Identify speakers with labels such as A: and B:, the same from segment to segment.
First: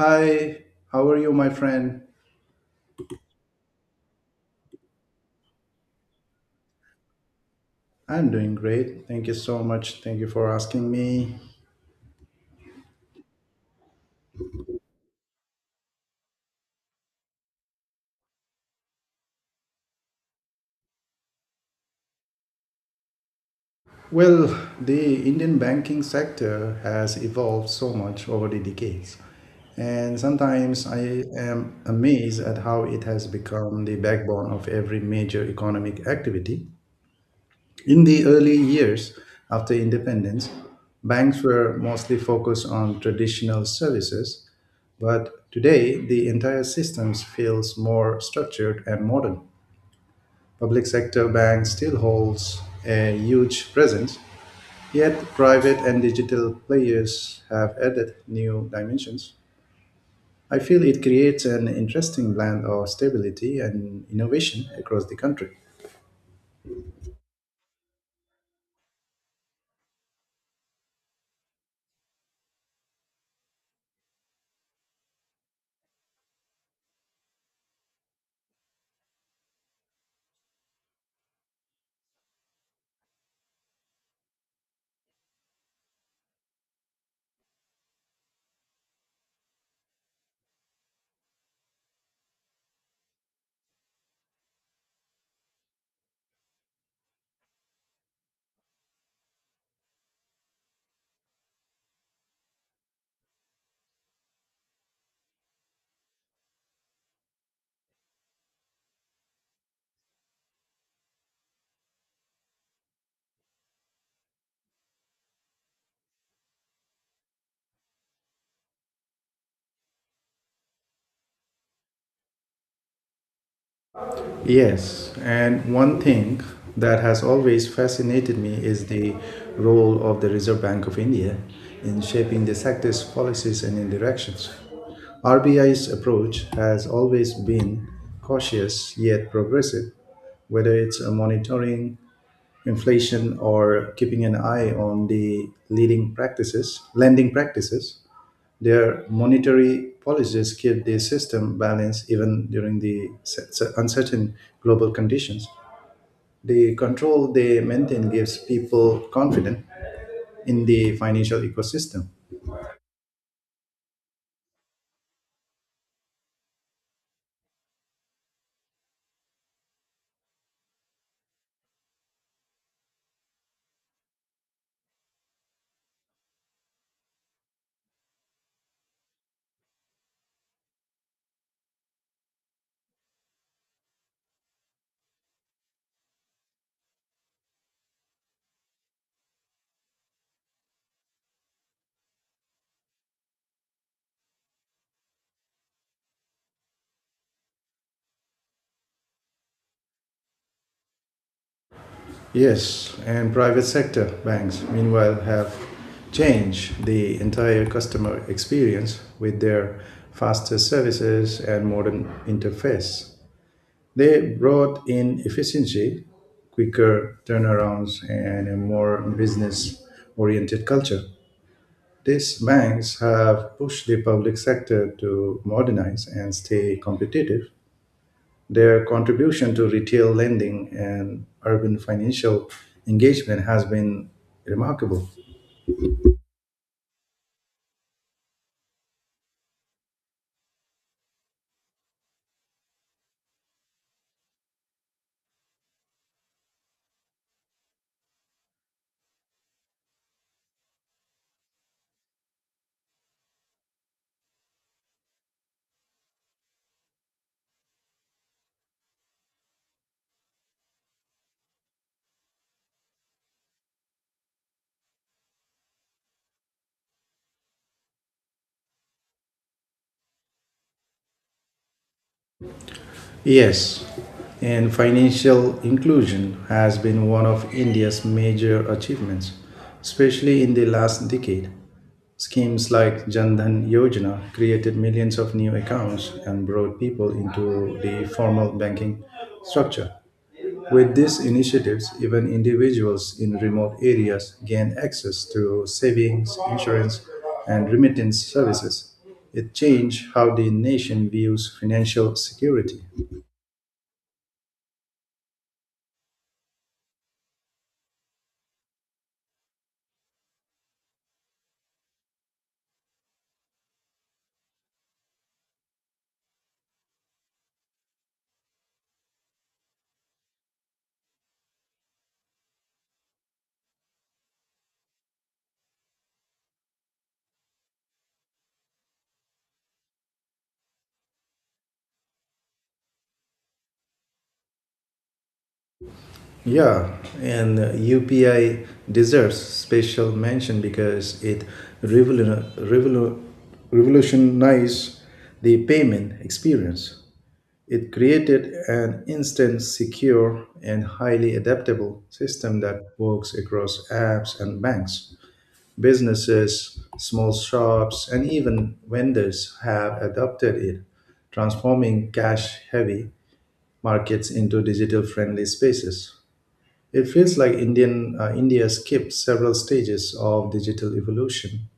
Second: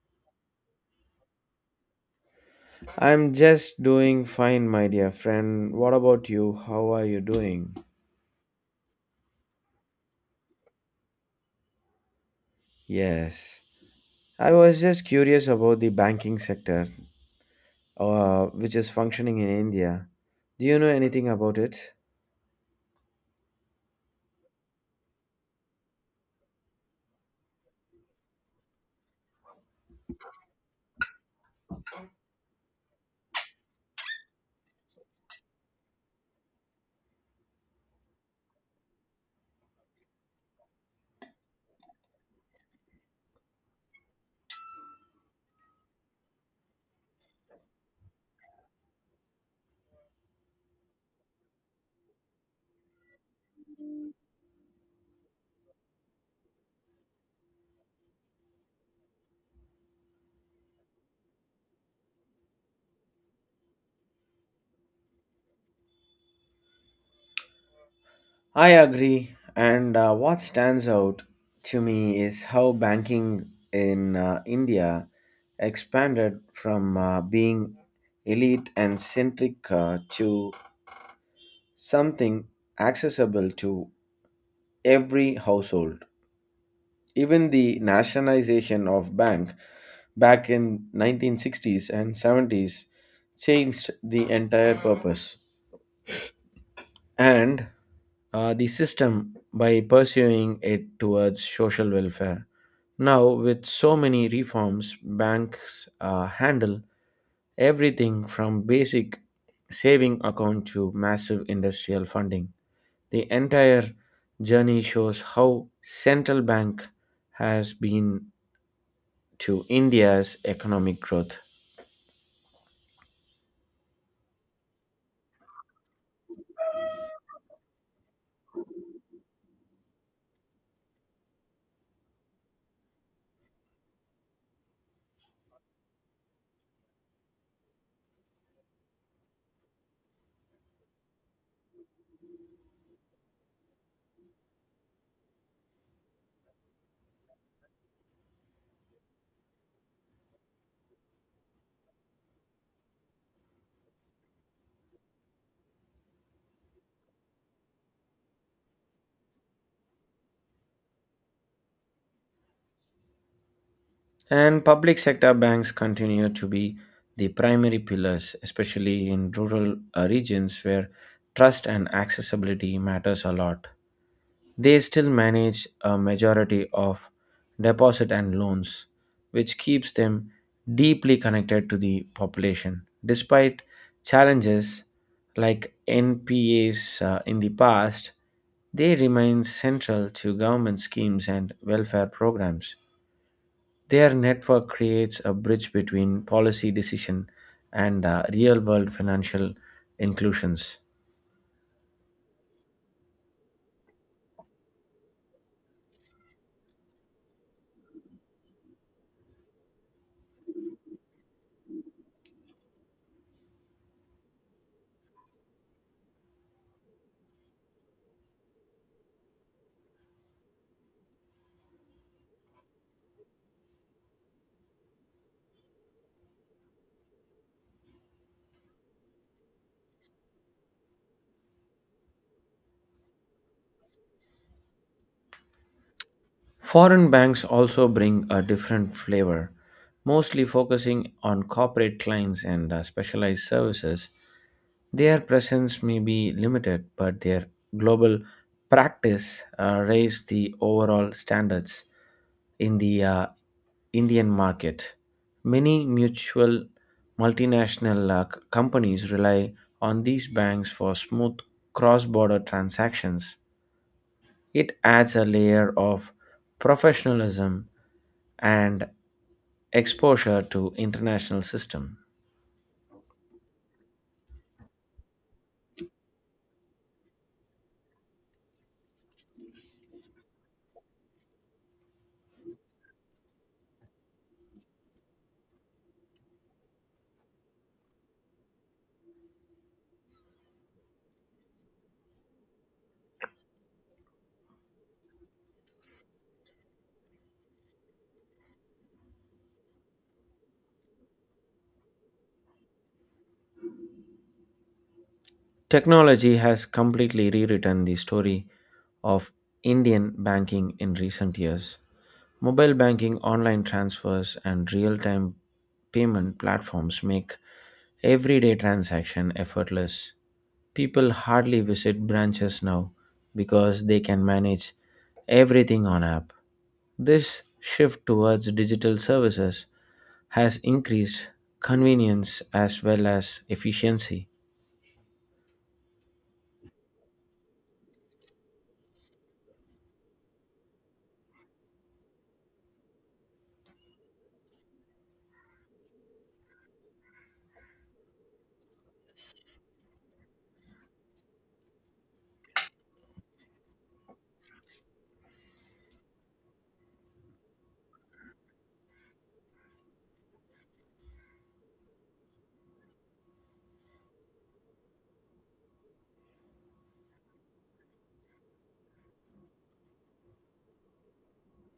A: Hi, how are you, my friend?
B: I'm just doing fine, my dear friend. What about you? How are you doing?
A: I'm doing great. Thank you so much. Thank you for asking me.
B: Yes. I was just curious about the banking sector, which is functioning in India. Do you know anything about it?
A: Well, the Indian banking sector has evolved so much over the decades. And sometimes I am amazed at how it has become the backbone of every major economic activity. In the early years after independence, banks were mostly focused on traditional services. But today, the entire system feels more structured and modern. Public sector banks still holds a huge presence, yet private and digital players have added new dimensions. I feel it creates an interesting blend of stability and innovation across the country.
B: I agree. And what stands out to me is how banking in India expanded from being elite and centric to something accessible to every household. Even the nationalization of bank back in 1960s and 70s changed the entire purpose and the system by pursuing it towards social welfare. Now, with so many reforms, banks handle everything from basic saving account to massive industrial funding. The entire journey shows how central bank has been to India's economic growth.
A: Yes, and one thing that has always fascinated me is the role of the Reserve Bank of India in shaping the sector's policies and directions. RBI's approach has always been cautious yet progressive, whether it's monitoring inflation or keeping an eye on the leading practices, lending practices. Their monetary policies keep the system balanced even during the uncertain global conditions. The control they maintain gives people confidence in the financial ecosystem.
B: And public sector banks continue to be the primary pillars, especially in rural regions where trust and accessibility matters a lot. They still manage a majority of deposit and loans, which keeps them deeply connected to the population. Despite challenges like NPAs in the past, they remain central to government schemes and welfare programs. Their network creates a bridge between policy decision and real world financial inclusions.
A: Yes, and private sector banks, meanwhile, have changed the entire customer experience with their faster services and modern interface. They brought in efficiency, quicker turnarounds, and a more business oriented culture. These banks have pushed the public sector to modernize and stay competitive. Their contribution to retail lending and urban financial engagement has been remarkable.
B: Foreign banks also bring a different flavor, mostly focusing on corporate clients and specialized services. Their presence may be limited, but their global practice raise the overall standards in the Indian market. Many mutual multinational companies rely on these banks for smooth cross border transactions it adds a layer of professionalism and exposure to international system.
A: Yes, and financial inclusion has been one of India's major achievements, especially in the last decade. Schemes like Jan Dhan Yojana created millions of new accounts and brought people into the formal banking structure. With these initiatives, even individuals in remote areas gain access to savings, insurance, and remittance services. It changed how the nation views financial security.
B: Technology has completely rewritten the story of Indian banking in recent years. Mobile banking, online transfers, and real time payment platforms make everyday transaction effortless. People hardly visit branches now because they can manage everything on app. This shift towards digital services has increased convenience as well as efficiency.
A: Yeah, and UPI deserves special mention because it revolu- revolu- revolutionized the payment experience. It created an instant, secure, and highly adaptable system that works across apps and banks. Businesses, small shops, and even vendors have adopted it, transforming cash heavy markets into digital friendly spaces. It feels like India skipped several stages of digital evolution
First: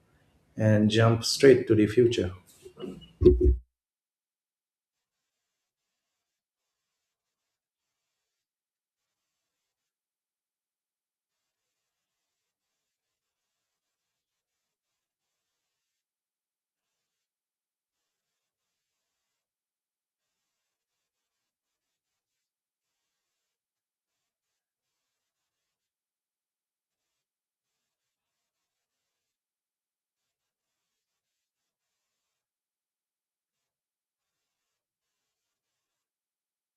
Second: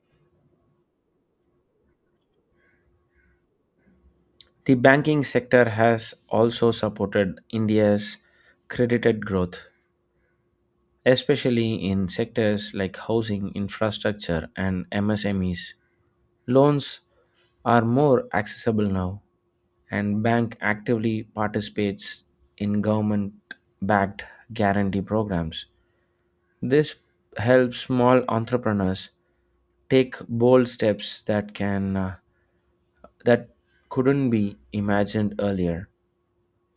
A: and jumped straight to the future.
B: The banking sector has also supported India's credited growth, especially in sectors like housing, infrastructure, and MSMEs. Loans are more accessible now, and bank actively participates in government backed guarantee programs. This helps small entrepreneurs take bold steps that couldn't be imagined earlier.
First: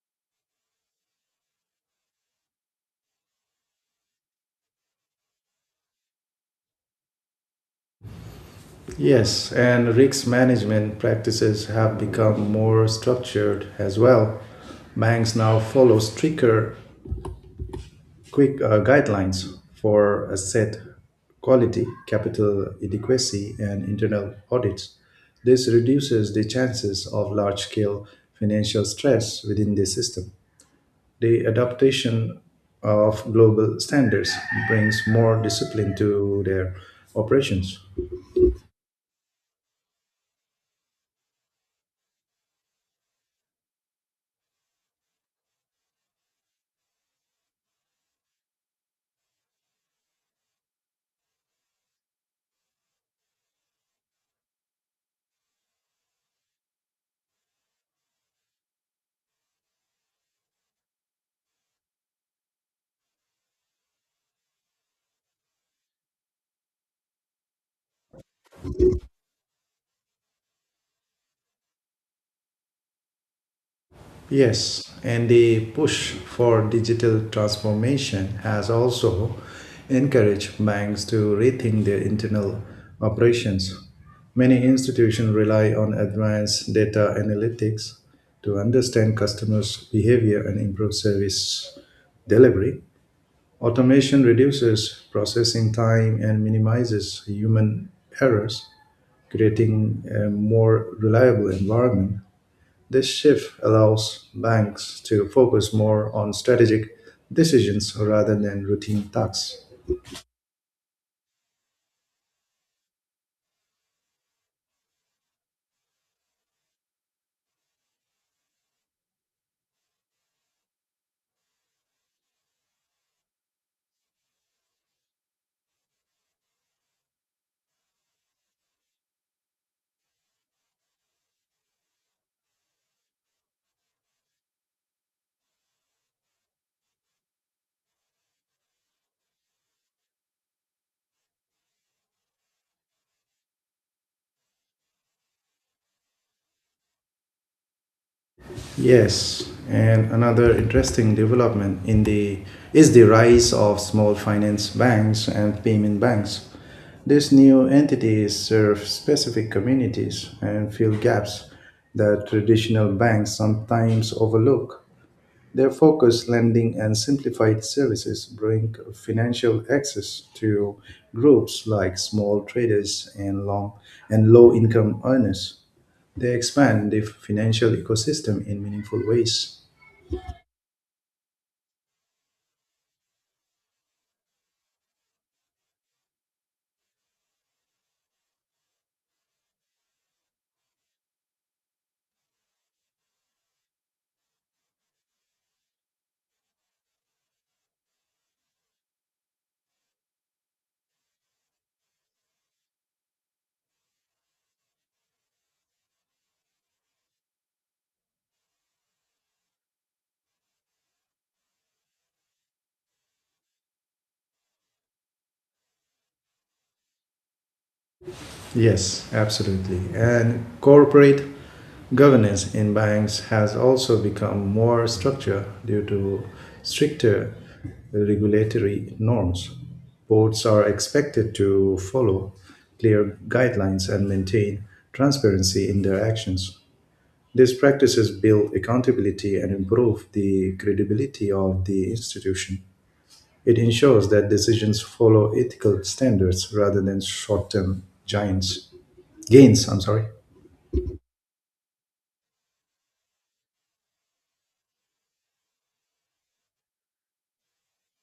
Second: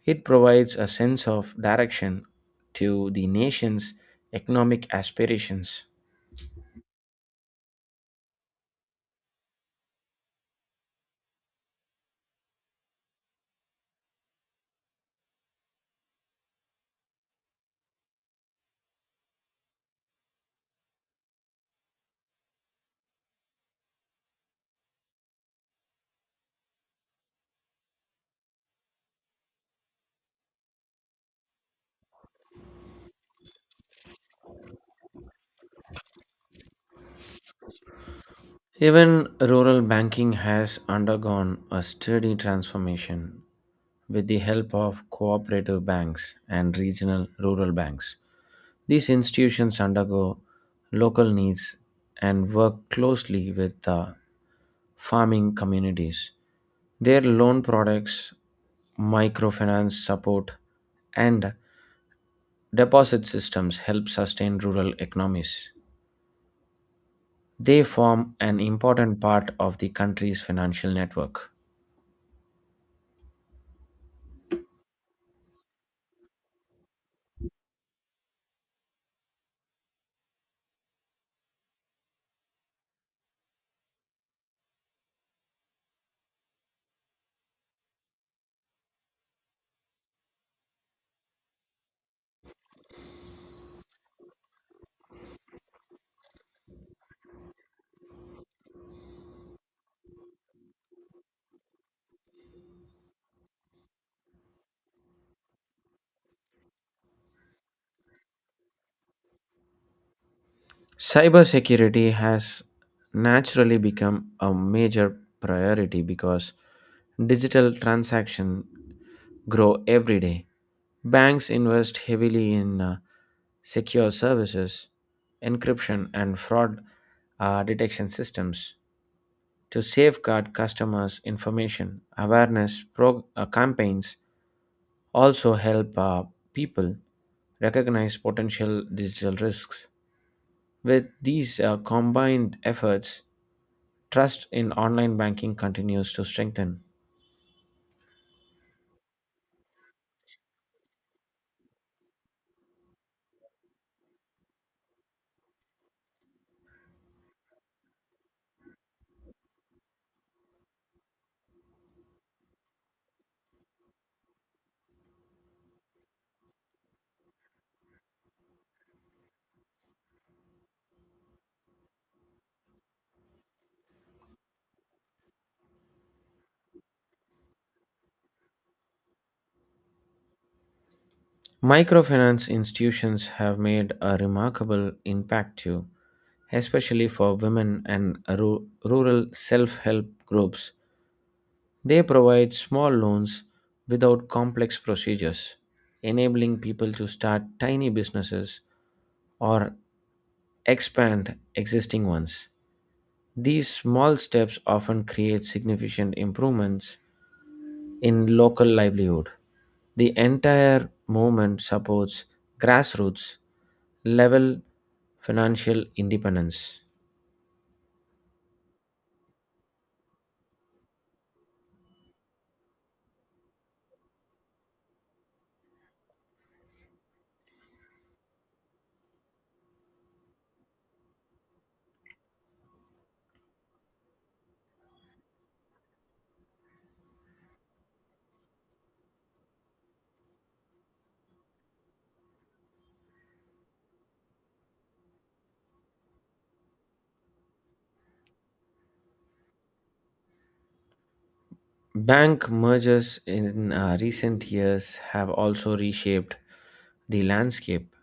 B: It provides a sense of direction to the nation's economic aspirations.
A: Yes, and risk management practices have become more structured as well. Banks now follow stricter, quick guidelines for asset quality, capital adequacy, and internal audits. This reduces the chances of large scale financial stress within the system. The adaptation of global standards brings more discipline to their operations.
B: Even rural banking has undergone a steady transformation with the help of cooperative banks and regional rural banks. These institutions undergo local needs and work closely with the farming communities. Their loan products, microfinance support, and deposit systems help sustain rural economies. They form an important part of the country's financial network.
A: Yes, and the push for digital transformation has also encouraged banks to rethink their internal operations. Many institutions rely on advanced data analytics to understand customers' behavior and improve service delivery. Automation reduces processing time and minimizes human errors, creating a more reliable environment. This shift allows banks to focus more on strategic decisions rather than routine tasks.
B: Cybersecurity has naturally become a major priority because digital transactions grow every day. Banks invest heavily in secure services, encryption, and fraud detection systems to safeguard customers' information. Campaigns also help people recognize potential digital risks. With these combined efforts, trust in online banking continues to strengthen.
A: Yes, and another interesting development in the is the rise of small finance banks and payment banks. These new entities serve specific communities and fill gaps that traditional banks sometimes overlook. Their focus lending and simplified services bring financial access to groups like small traders and long and low income earners they expand the financial ecosystem in meaningful ways.
B: Microfinance institutions have made a remarkable impact too, especially for women and rural self help groups. They provide small loans without complex procedures, enabling people to start tiny businesses or expand existing ones. These small steps often create significant improvements in local livelihood. The entire movement supports grassroots level financial independence.
A: Yes, absolutely. And corporate governance in banks has also become more structured due to stricter regulatory norms. Boards are expected to follow clear guidelines and maintain transparency in their actions. These practices build accountability and improve the credibility of the institution. It ensures that decisions follow ethical standards rather than short-term giants gains. I'm sorry.
B: Bank mergers in recent years have also reshaped the landscape.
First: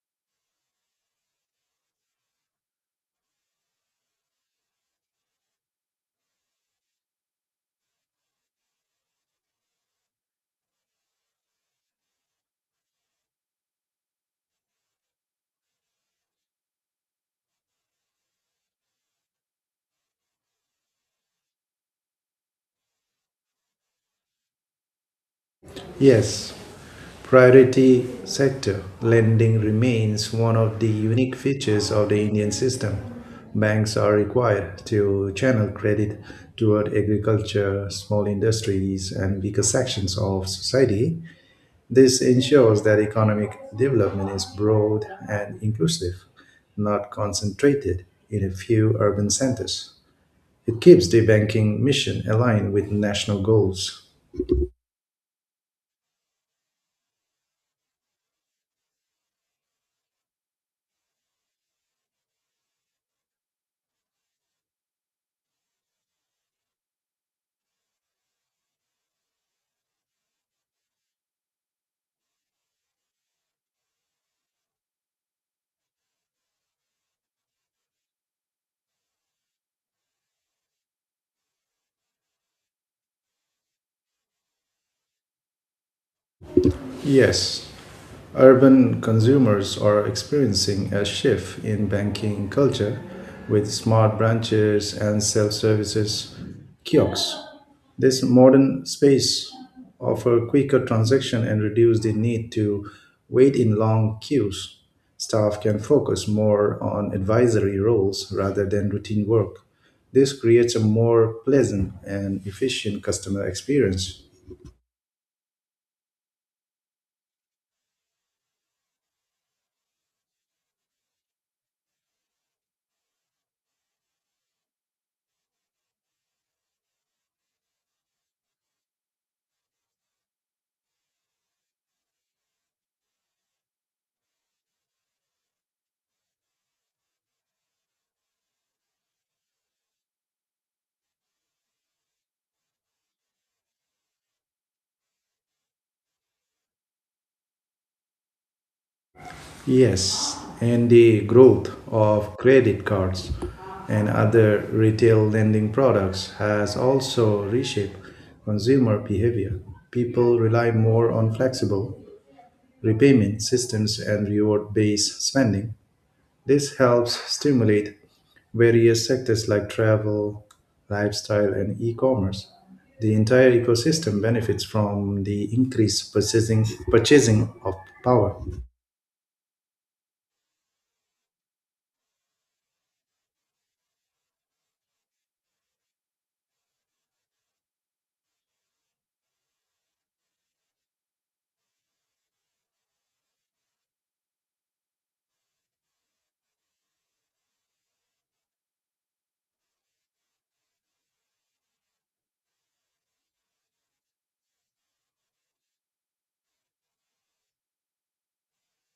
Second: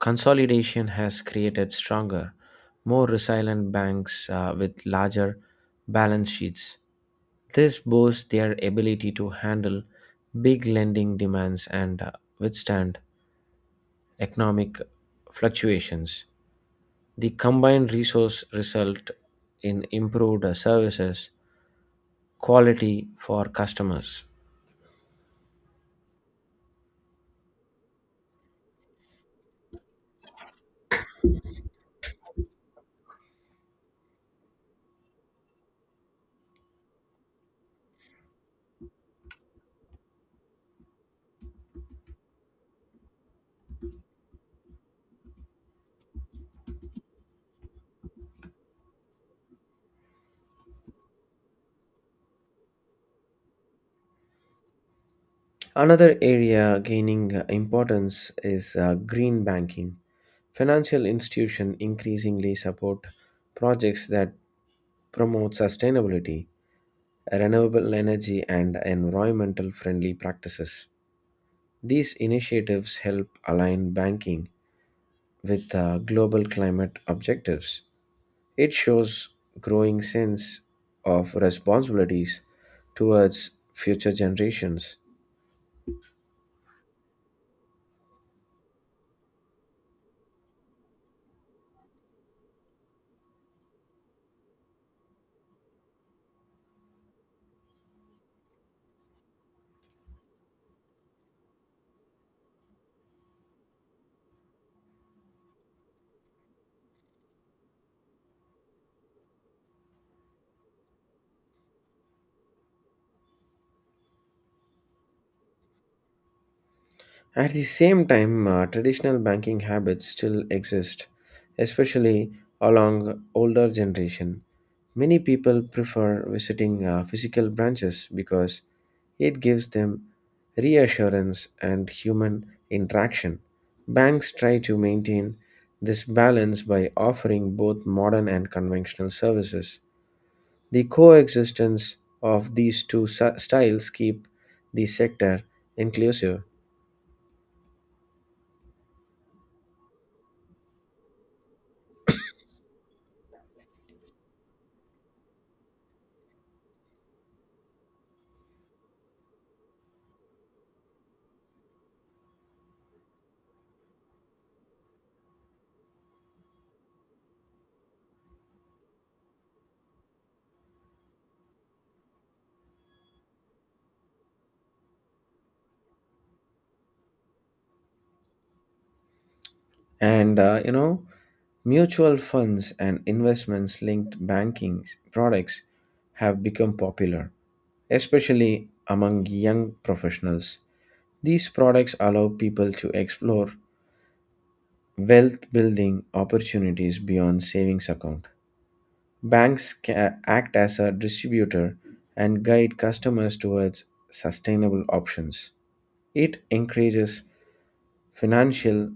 B: Consolidation has created stronger, more resilient banks with larger balance sheets. This boosts their ability to handle big lending demands and withstand economic fluctuations. The combined resource result in improved services quality for customers.
A: Yes, priority sector lending remains one of the unique features of the Indian system. Banks are required to channel credit toward agriculture, small industries, and weaker sections of society. This ensures that economic development is broad and inclusive, not concentrated in a few urban centers. It keeps the banking mission aligned with national goals.
B: Another area gaining importance is green banking. Financial institutions increasingly support projects that promote sustainability, renewable energy, and environmental friendly practices. These initiatives help align banking with global climate objectives. It shows growing sense of responsibilities towards future generations.
A: Yes, urban consumers are experiencing a shift in banking culture with smart branches and self services kiosks. This modern space offers quicker transaction and reduce the need to wait in long queues. Staff can focus more on advisory roles rather than routine work. This creates a more pleasant and efficient customer experience.
B: At the same time, traditional banking habits still exist, especially along older generation. Many people prefer visiting physical branches because it gives them reassurance and human interaction. Banks try to maintain this balance by offering both modern and conventional services. The coexistence of these two styles keep the sector inclusive,
A: Yes, and the growth of credit cards and other retail lending products has also reshaped consumer behavior. People rely more on flexible repayment systems and reward based spending. This helps stimulate various sectors like travel, lifestyle, and e commerce. The entire ecosystem benefits from the increased purchasing of power.
B: and mutual funds and investments linked banking products have become popular, especially among young professionals. These products allow people to explore wealth building opportunities beyond savings account. Act as a distributor and guide customers towards sustainable options. It encourages financial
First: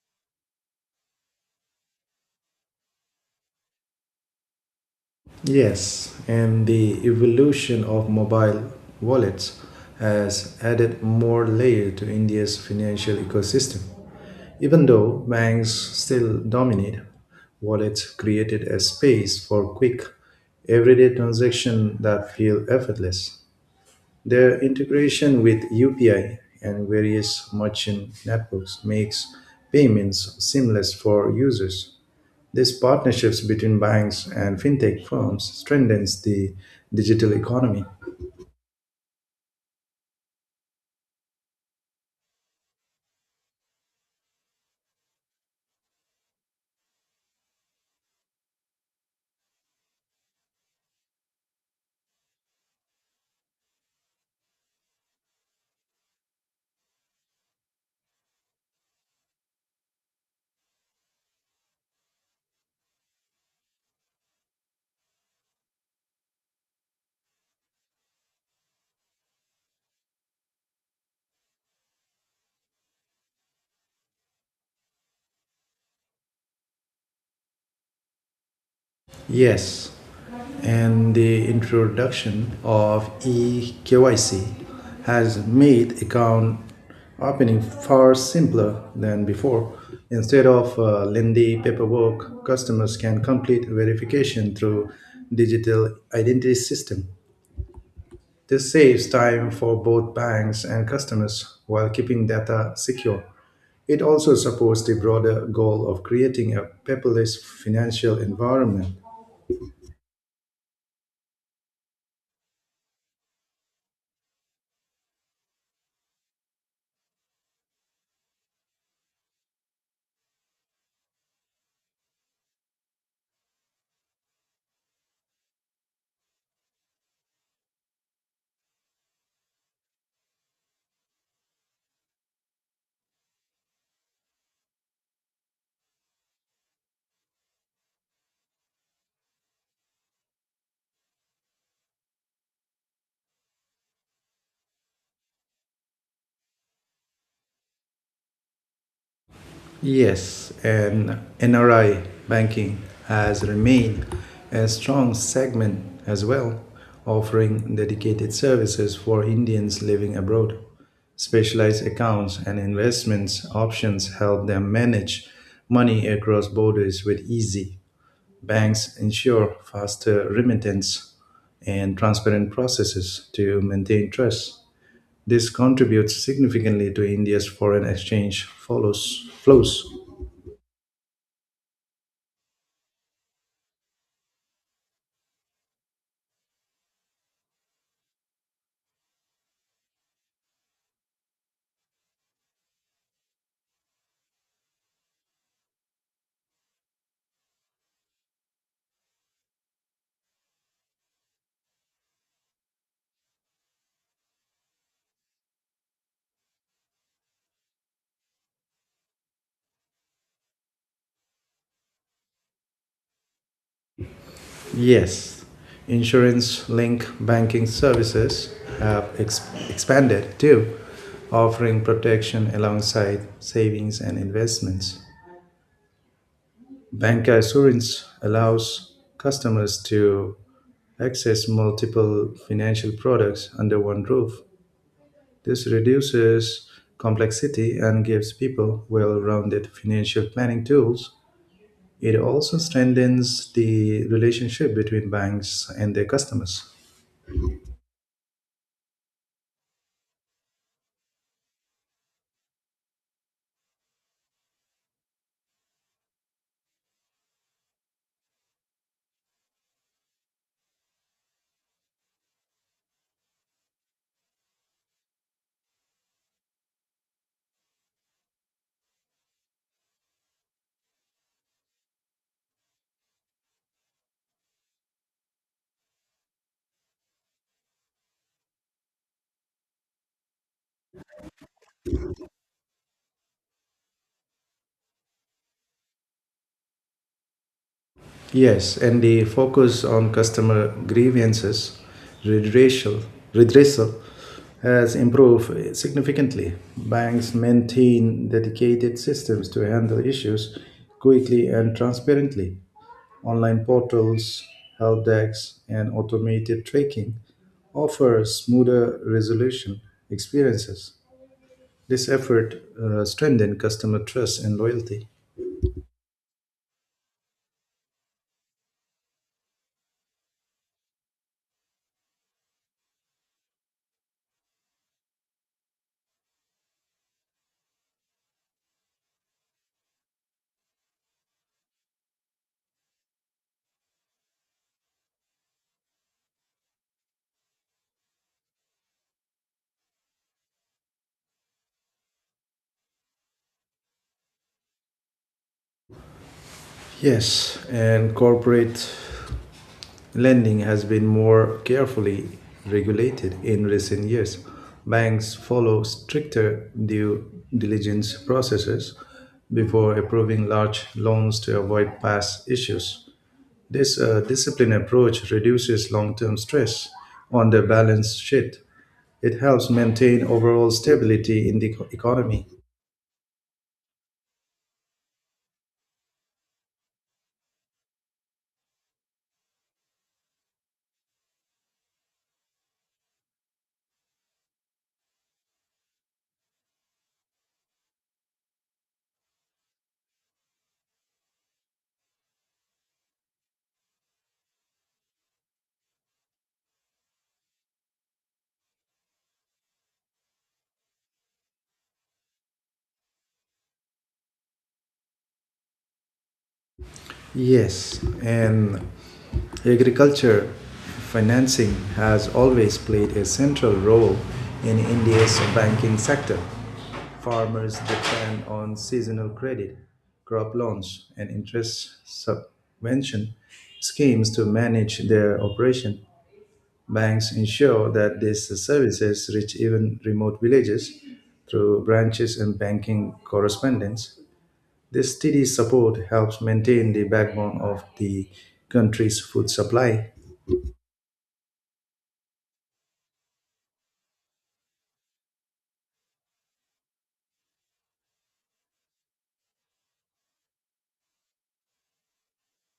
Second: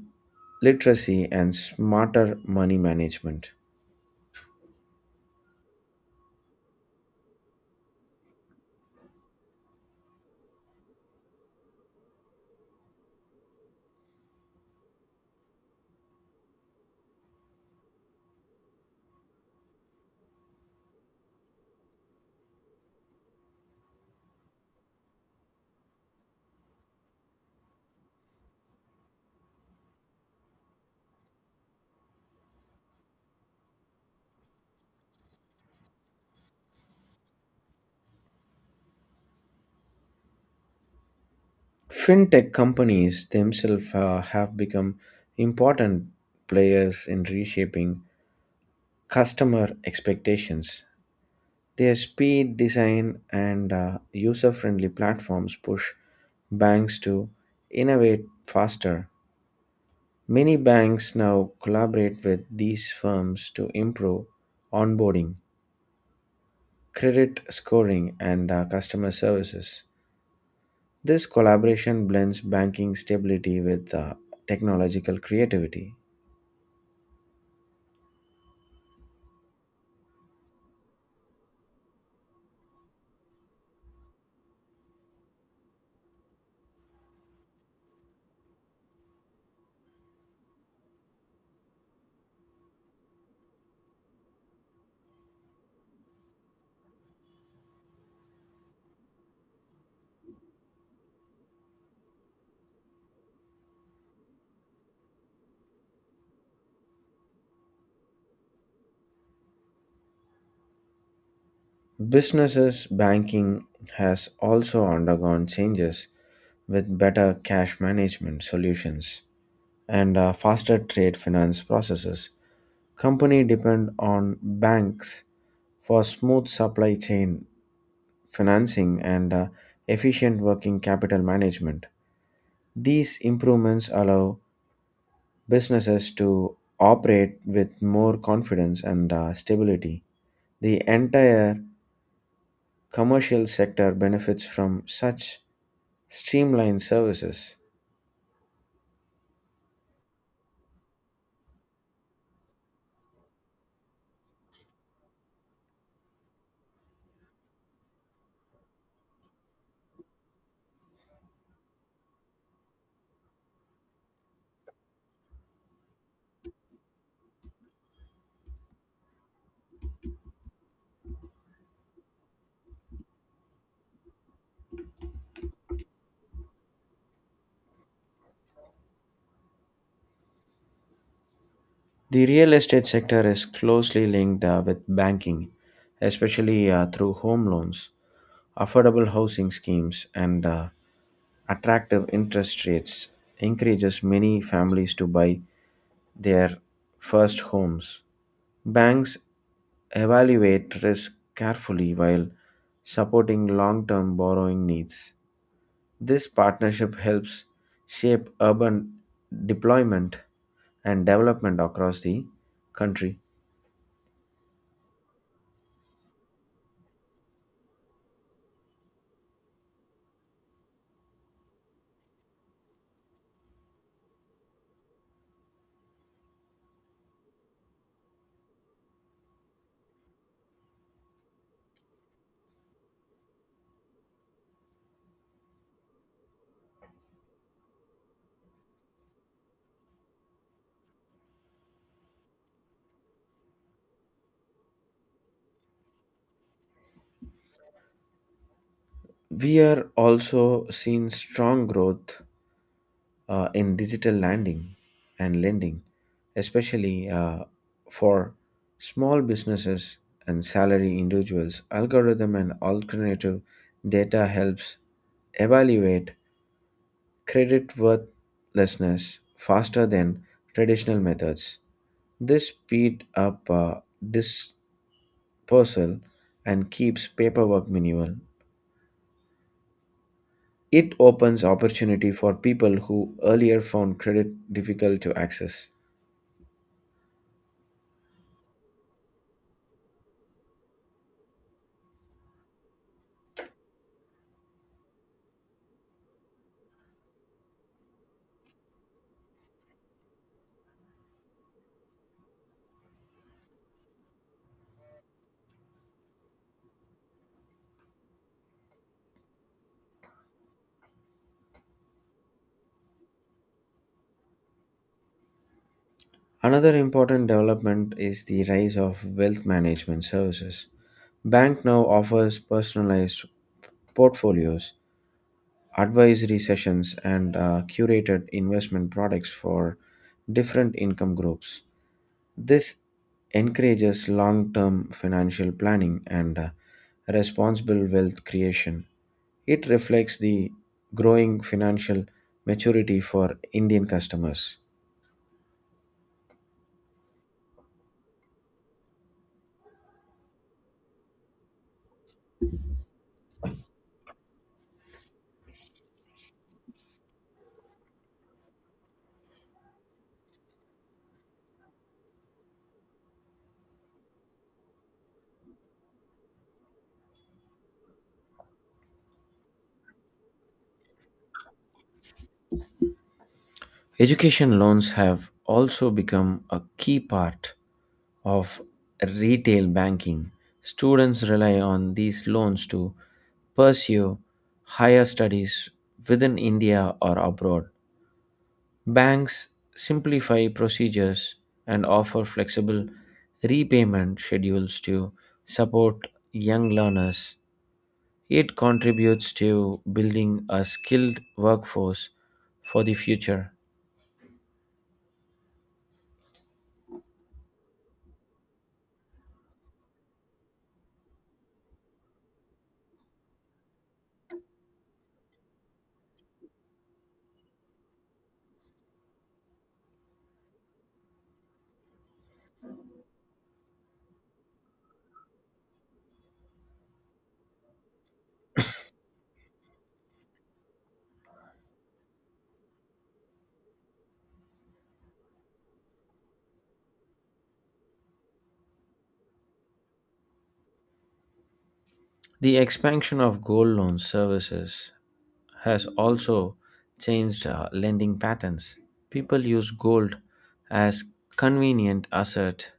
B: literacy and smarter money management.
A: Yes, and the evolution of mobile wallets has added more layer to India's financial ecosystem. Even though banks still dominate, wallets created a space for quick, everyday transactions that feel effortless. Their integration with UPI and various merchant networks makes payments seamless for users. These partnerships between banks and fintech firms strengthens the digital economy.
B: Fintech companies themselves have become important players in reshaping customer expectations. Their speed, design, and user friendly platforms push banks to innovate faster. Many banks now collaborate with these firms to improve onboarding credit scoring, and customer services. This collaboration blends banking stability with technological creativity.
A: Yes, and the introduction of eKYC has made account opening far simpler than before. Instead of lengthy paperwork, customers can complete verification through digital identity system. This saves time for both banks and customers while keeping data secure. It also supports the broader goal of creating a paperless financial environment.
B: Businesses banking has also undergone changes with better cash management solutions and faster trade finance processes. Company depend on banks for smooth supply chain financing and efficient working capital management. These improvements allow businesses to operate with more confidence and stability. The entire commercial sector benefits from such streamlined services.
A: Yes, and NRI banking has remained a strong segment as well, offering dedicated services for Indians living abroad. Specialized accounts and investments options help them manage money across borders with ease. Banks ensure faster remittance and transparent processes to maintain trust. This contributes significantly to India's foreign exchange flows.
B: The real estate sector is closely linked with banking, especially through home loans, affordable housing schemes, and attractive interest rates encourages many families to buy their first homes. Banks evaluate risk carefully while supporting long-term borrowing needs. This partnership helps shape urban deployment and development across the country.
A: Yes, insurance linked banking services have expanded too, offering protection alongside savings and investments. Bank assurance allows customers to access multiple financial products under one roof. This reduces complexity and gives people well rounded financial planning tools. It also strengthens the relationship between banks and their customers.
B: We are also seeing strong growth in digital lending and lending, especially for small businesses and salary individuals. Algorithm and alternative data helps evaluate credit worthlessness faster than traditional methods. This speed up dispersal and keeps paperwork minimal. It opens opportunity for people who earlier found credit difficult to access.
A: Yes, and the focus on customer grievances, redressal, redressal has improved significantly. Banks maintain dedicated systems to handle issues quickly and transparently. Online portals, help decks, and automated tracking offer smoother resolution experiences. This effort strengthens customer trust and loyalty.
B: Another important development is the rise of wealth management services. Bank now offers personalized portfolios, advisory sessions, and curated investment products for different income groups. This encourages long term financial planning and responsible wealth creation. It reflects the growing financial maturity for Indian customers.
A: Yes, and corporate lending has been more carefully regulated in recent years. Banks follow stricter due diligence processes before approving large loans to avoid past issues. This disciplined approach reduces long term stress on the balance sheet. It helps maintain overall stability in the economy.
B: Education loans have also become a key part of retail banking. Students rely on these loans to pursue higher studies within India or abroad. Banks simplify procedures and offer flexible repayment schedules to support young learners. It contributes to building a skilled workforce for the future.
A: Yes, and agriculture financing has always played a central role in India's banking sector. Farmers depend on seasonal credit, crop loans, and interest subvention schemes to manage their operation. Banks ensure that these services reach even remote villages through branches and banking correspondents. This steady support helps maintain the backbone of the country's food supply.
B: The expansion of gold loan services has also changed lending patterns. People use gold as convenient asset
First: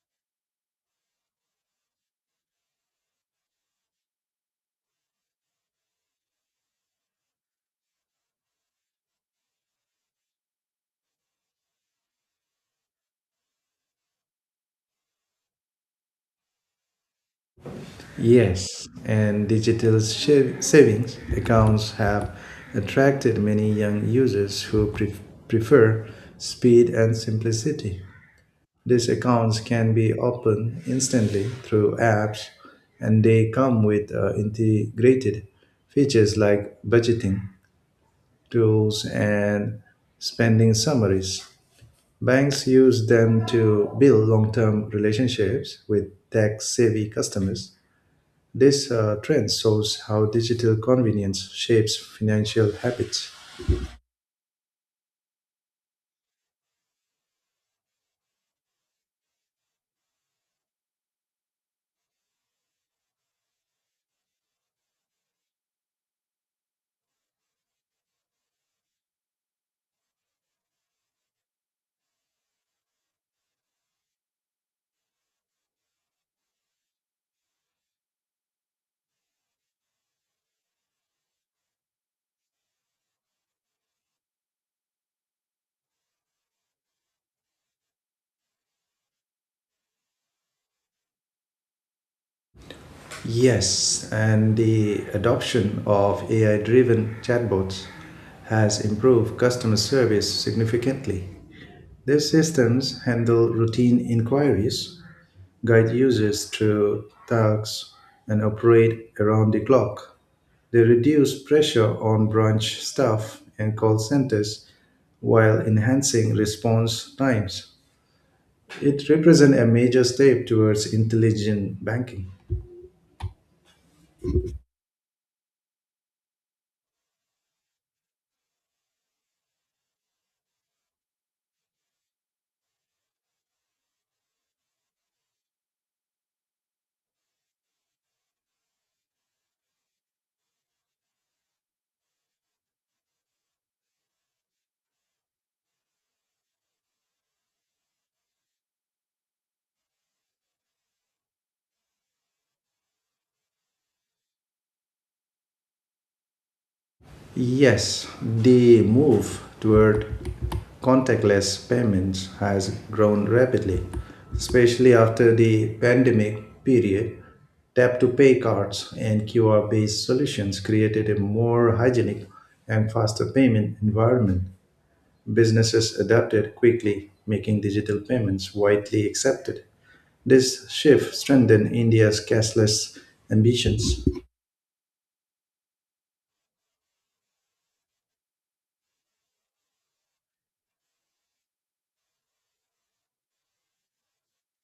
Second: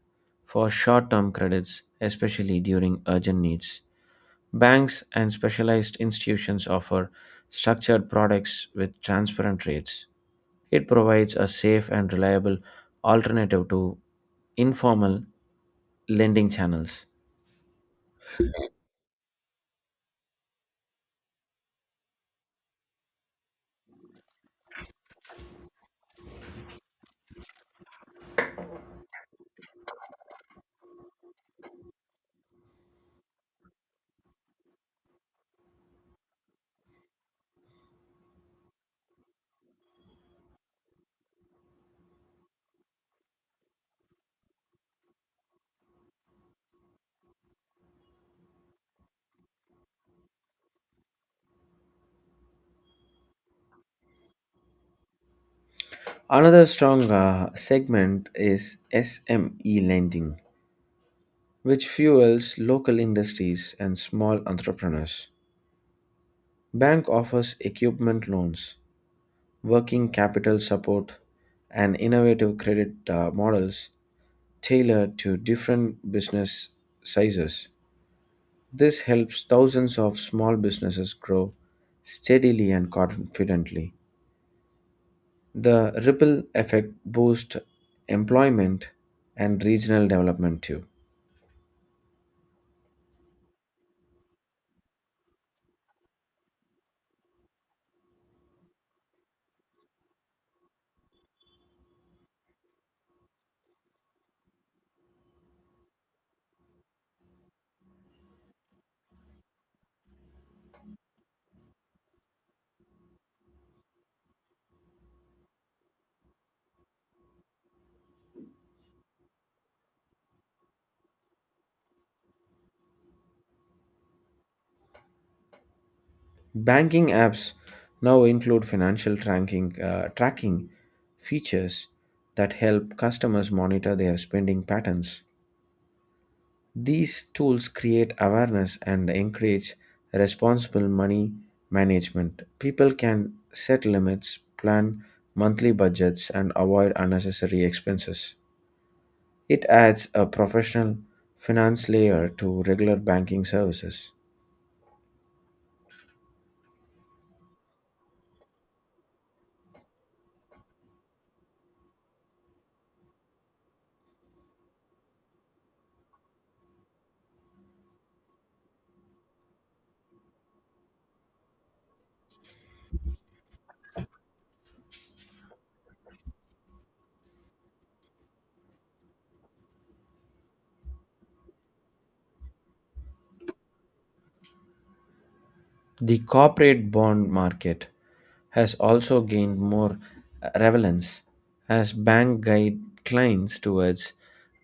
B: for short-term credits, especially during urgent needs. Banks and specialized institutions offer structured products with transparent rates. It provides a safe and reliable alternative to informal lending channels.
A: Yes, and digital savings accounts have attracted many young users who prefer speed and simplicity. These accounts can be opened instantly through apps, and they come with integrated features like budgeting tools and spending summaries. Banks use them to build long term relationships with tech savvy customers. This trend shows how digital convenience shapes financial habits.
B: Another strong segment is SME lending, which fuels local industries and small entrepreneurs. Bank offers equipment loans, working capital support, and innovative credit models tailored to different business sizes. This helps thousands of small businesses grow steadily and confidently. The ripple effect boosts employment and regional development too.
A: Yes, and the adoption of AI driven chatbots has improved customer service significantly. These systems handle routine inquiries, guide users through tasks, and operate around the clock. They reduce pressure on branch staff and call centers while enhancing response times. It represents a major step towards intelligent banking.
B: Banking apps now include financial tracking features that help customers monitor their spending patterns. These tools create awareness and encourage responsible money management. People can set limits, plan monthly budgets, and avoid unnecessary expenses. It adds a professional finance layer to regular banking services.
A: Yes, the move toward contactless payments has grown rapidly, especially after the pandemic period. Tap to pay cards and QR based solutions created a more hygienic and faster payment environment. Businesses adapted quickly, making digital payments widely accepted. This shift strengthened India's cashless ambitions.
B: The corporate bond market has also gained more relevance as banks guide clients towards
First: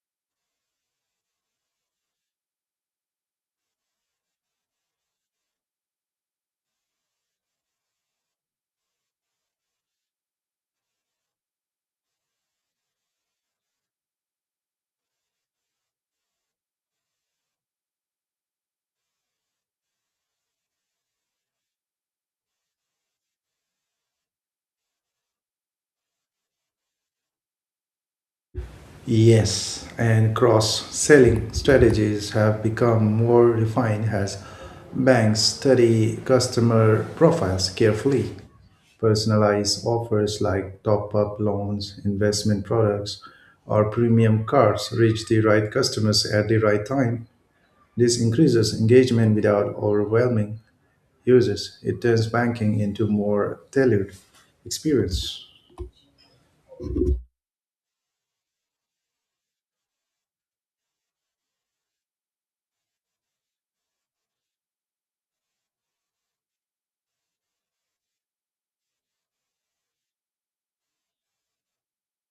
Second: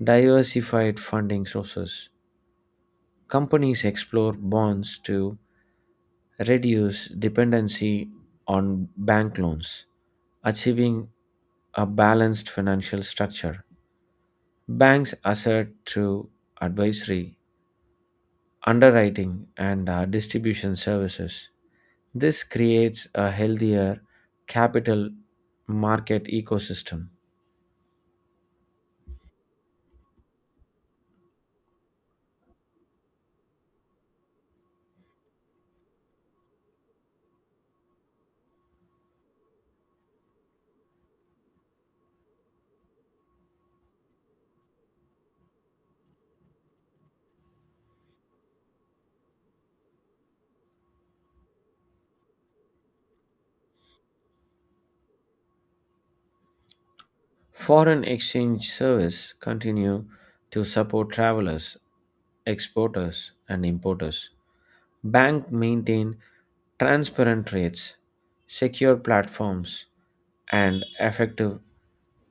B: diversified funding sources. Companies explore bonds to reduce dependency on bank loans, achieving a balanced financial structure. Banks assert through advisory, underwriting, and distribution services. This creates a healthier capital market ecosystem.
A: Yes, and cross selling strategies have become more refined as banks study customer profiles carefully. Personalized offers like top up loans, investment products, or premium cards reach the right customers at the right time. This increases engagement without overwhelming users. It turns banking into more tailored experience.
B: Foreign exchange service continue to support travelers, exporters and importers. Bank maintain transparent rates, secure platforms and effective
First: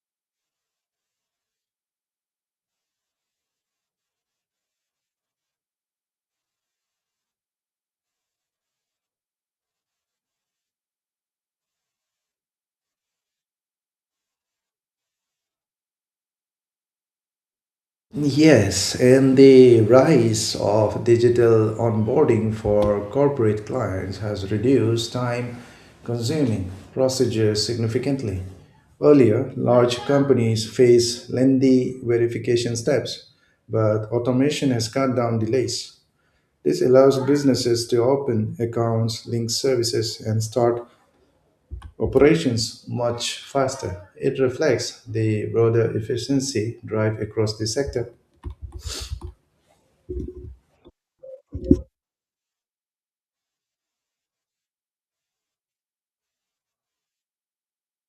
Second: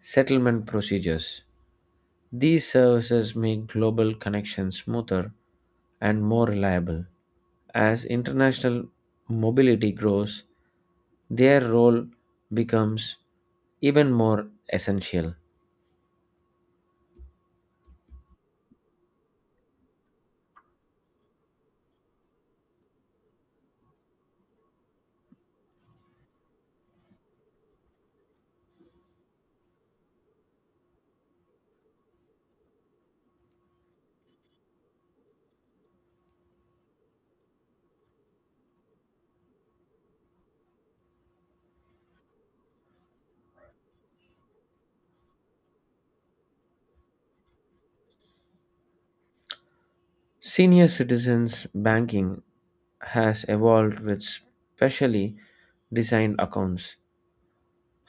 B: settlement procedures. These services make global connections smoother and more reliable. As international mobility grows, their role becomes even more essential.
A: Yes, and the rise of digital onboarding for corporate clients has reduced time consuming procedures significantly. Earlier, large companies faced lengthy verification steps, but automation has cut down delays. This allows businesses to open accounts, link services, and start operations much faster. It reflects the broader efficiency drive across the sector.
B: Senior citizens banking has evolved with specially designed accounts,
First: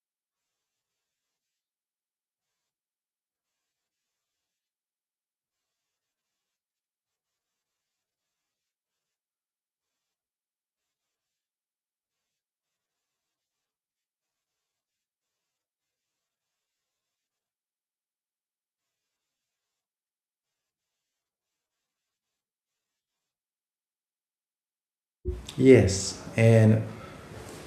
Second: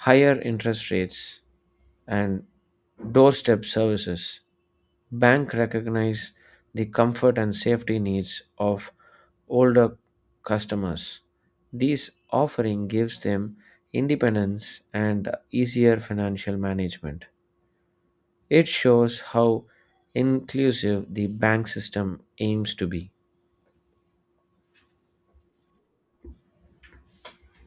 B: higher interest rates, and doorstep services. Bank recognize the comfort and safety needs of older customers. This offering gives them independence and easier financial management. It shows how inclusive the bank system aims to be.
A: Yes, and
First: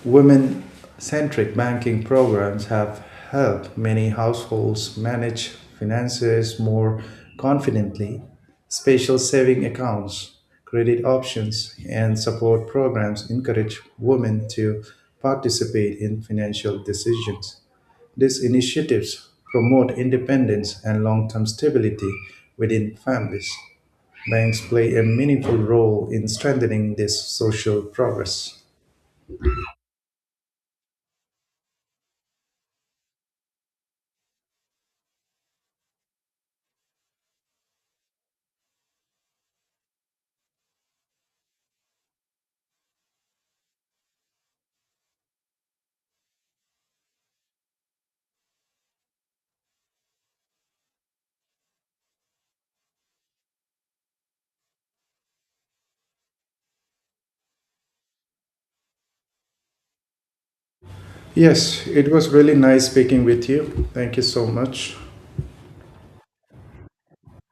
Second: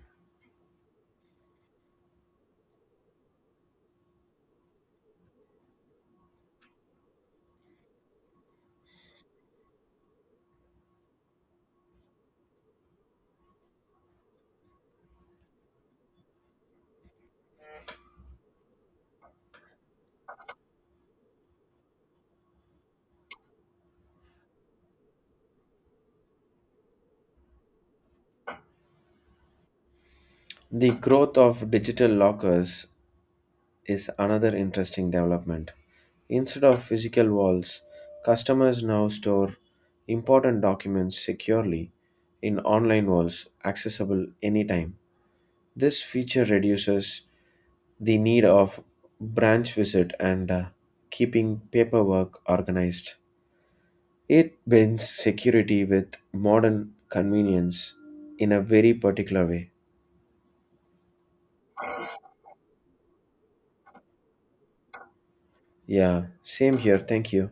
A: women centric banking programs have helped many households manage finances more confidently. Special saving accounts, credit options, and support programs encourage women to participate in financial decisions. These initiatives promote independence and long term stability within families. Banks play a meaningful role in strengthening this social progress.
B: The growth of digital lockers is another interesting development. Instead of physical walls, customers now store important documents securely in online walls accessible anytime. This feature reduces the need of branch visit and keeping paperwork organized. It blends security with modern convenience in a very particular way.
A: Yes, it was really nice speaking with you. Thank you so much.
B: Yeah, same here. Thank you.